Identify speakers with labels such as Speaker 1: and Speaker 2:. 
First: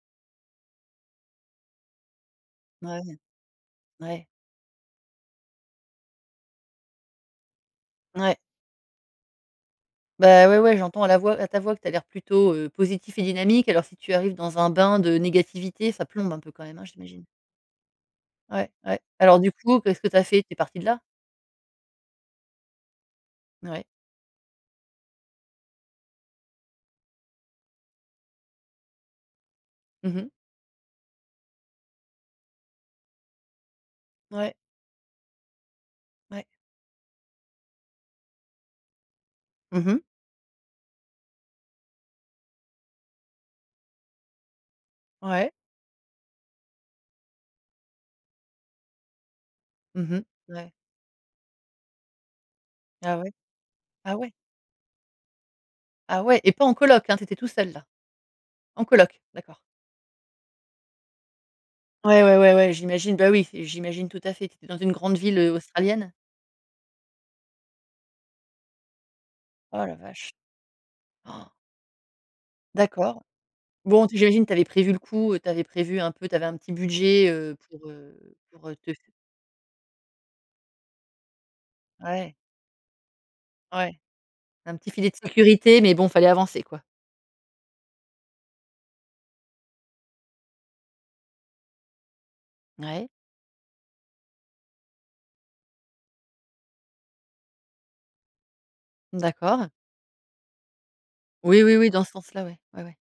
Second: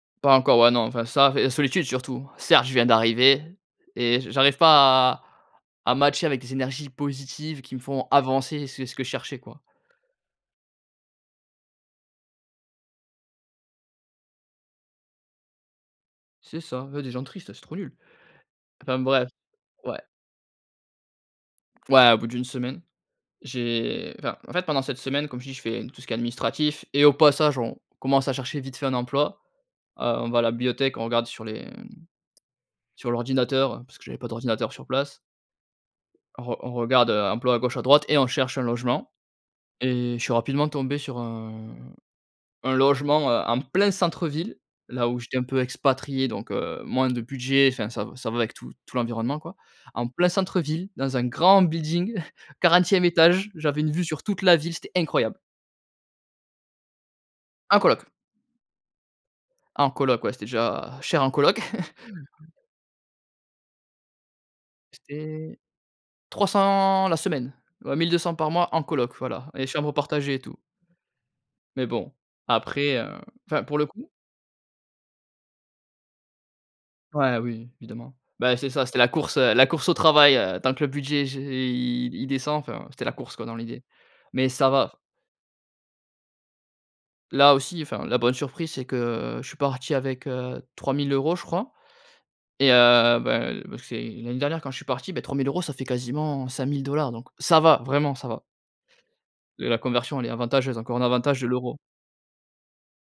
Speaker 1: Pas encore, ouais, non, enfin, ça fait solitude, surtout. Certes, je viens
Speaker 2: Ouais,
Speaker 1: d'arriver et
Speaker 2: ouais.
Speaker 1: j'a j'arrive pas à à matcher avec des énergies positives qui me font
Speaker 2: Ouais.
Speaker 1: avancer. C'est ce que je cherchais, quoi.
Speaker 2: Bah, ouais, ouais, j'entends à la voix à ta voix, que tu as l'air plutôt, heu, positif et dynamique. Alors, si tu arrives dans un bain de négativité, ça plombe un peu
Speaker 1: C'est
Speaker 2: quand même,
Speaker 1: ça,
Speaker 2: hein,
Speaker 1: ouais, des gens
Speaker 2: j'imagine.
Speaker 1: tristes, c'est trop nul.
Speaker 2: Ouais,
Speaker 1: Enfin
Speaker 2: ouais.
Speaker 1: bref,
Speaker 2: Alors, du coup, qu'est-ce
Speaker 1: ouais.
Speaker 2: que tu as fait? Tu es parti de là?
Speaker 1: Ouais, au bout d'1 semaine,
Speaker 2: Ouais.
Speaker 1: j'ai enfin, en fait, pendant cette semaine, comme je t'ai dis, j'ai fait tout ce qui est administratif et au passage, on commence à chercher vite fait un emploi, heu,
Speaker 2: Mmh
Speaker 1: on
Speaker 2: mh.
Speaker 1: va à la bibliothèque, on regarde sur les, mmh, sur l'ordinateur parce que j'avais pas
Speaker 2: Ouais.
Speaker 1: d'ordinateur sur place. On
Speaker 2: Ouais.
Speaker 1: re on regarde, heu, emploi à gauche, à droite et on cherche un logement
Speaker 2: Mmh mh.
Speaker 1: et je suis rapidement tombé sur un un logement, heu, en plein centre-ville, là où j'étais un
Speaker 2: Ouais.
Speaker 1: peu expatrié, donc, heu, moins de budget, enfin ça v ça va avec tout tout l'environnement, quoi. En
Speaker 2: Mmh mh,
Speaker 1: plein
Speaker 2: ouais.
Speaker 1: centre-ville, dans un grand building, 40e
Speaker 2: Ah ouais.
Speaker 1: étage, j'avais une vue
Speaker 2: Ah
Speaker 1: sur
Speaker 2: ouais?
Speaker 1: toute la ville, c'était incroyable.
Speaker 2: Ah ouais et pas en coloc, hein? Tu étais tout seul,
Speaker 1: En
Speaker 2: là?
Speaker 1: coloc.
Speaker 2: En coloc? D'accord.
Speaker 1: En coloc, ouais, c'était déjà cher, en coloc.
Speaker 2: Ouais, ouais, ouais, ouais, j'imagine. Bah oui, j'imagine tout à fait. Tu étais dans une grande ville, heu,
Speaker 1: C'était
Speaker 2: australienne?
Speaker 1: 300 la semaine, ouais, 1 200 par mois en coloc, voilà et
Speaker 2: Oh
Speaker 1: chambre
Speaker 2: la vache.
Speaker 1: partagée et tout. Mais bon, après, heu,
Speaker 2: D'accord.
Speaker 1: enfin, pour le
Speaker 2: Bon,
Speaker 1: coup
Speaker 2: j'imagine que tu avais prévu le coup, heu, tu avais prévu un peu, tu avais un petit budget,
Speaker 1: Ouais,
Speaker 2: heu,
Speaker 1: oui,
Speaker 2: pour,
Speaker 1: évidemment,
Speaker 2: heu,
Speaker 1: ben,
Speaker 2: pour,
Speaker 1: c'est
Speaker 2: heu,
Speaker 1: ça,
Speaker 2: te f
Speaker 1: c'était la course, heu, la course au travail, heu, tant que le budget, j'ai i il
Speaker 2: Ouais.
Speaker 1: descend, enfin, c'était la course, quoi, dans l'idée,
Speaker 2: Ouais.
Speaker 1: mais ça
Speaker 2: Un petit
Speaker 1: va.
Speaker 2: filet de sécurité, mais bon, il fallait avancer, quoi.
Speaker 1: Là aussi, enfin, la bonne surprise, c'est que je suis parti avec, heu, 3 000 €, je crois et heu,
Speaker 2: Ouais.
Speaker 1: bah, bah parce que c'est l'année dernière quand je suis parti, bah, 3 000 €, ça fait quasiment 5 000 $, donc ça va, vraiment ça va.
Speaker 2: D'accord.
Speaker 1: La conversion, elle est avantageuse, encore un avantage de
Speaker 2: Oui, oui,
Speaker 1: l'euro.
Speaker 2: oui, dans ce sens-là, ouais. Ouais, ouais.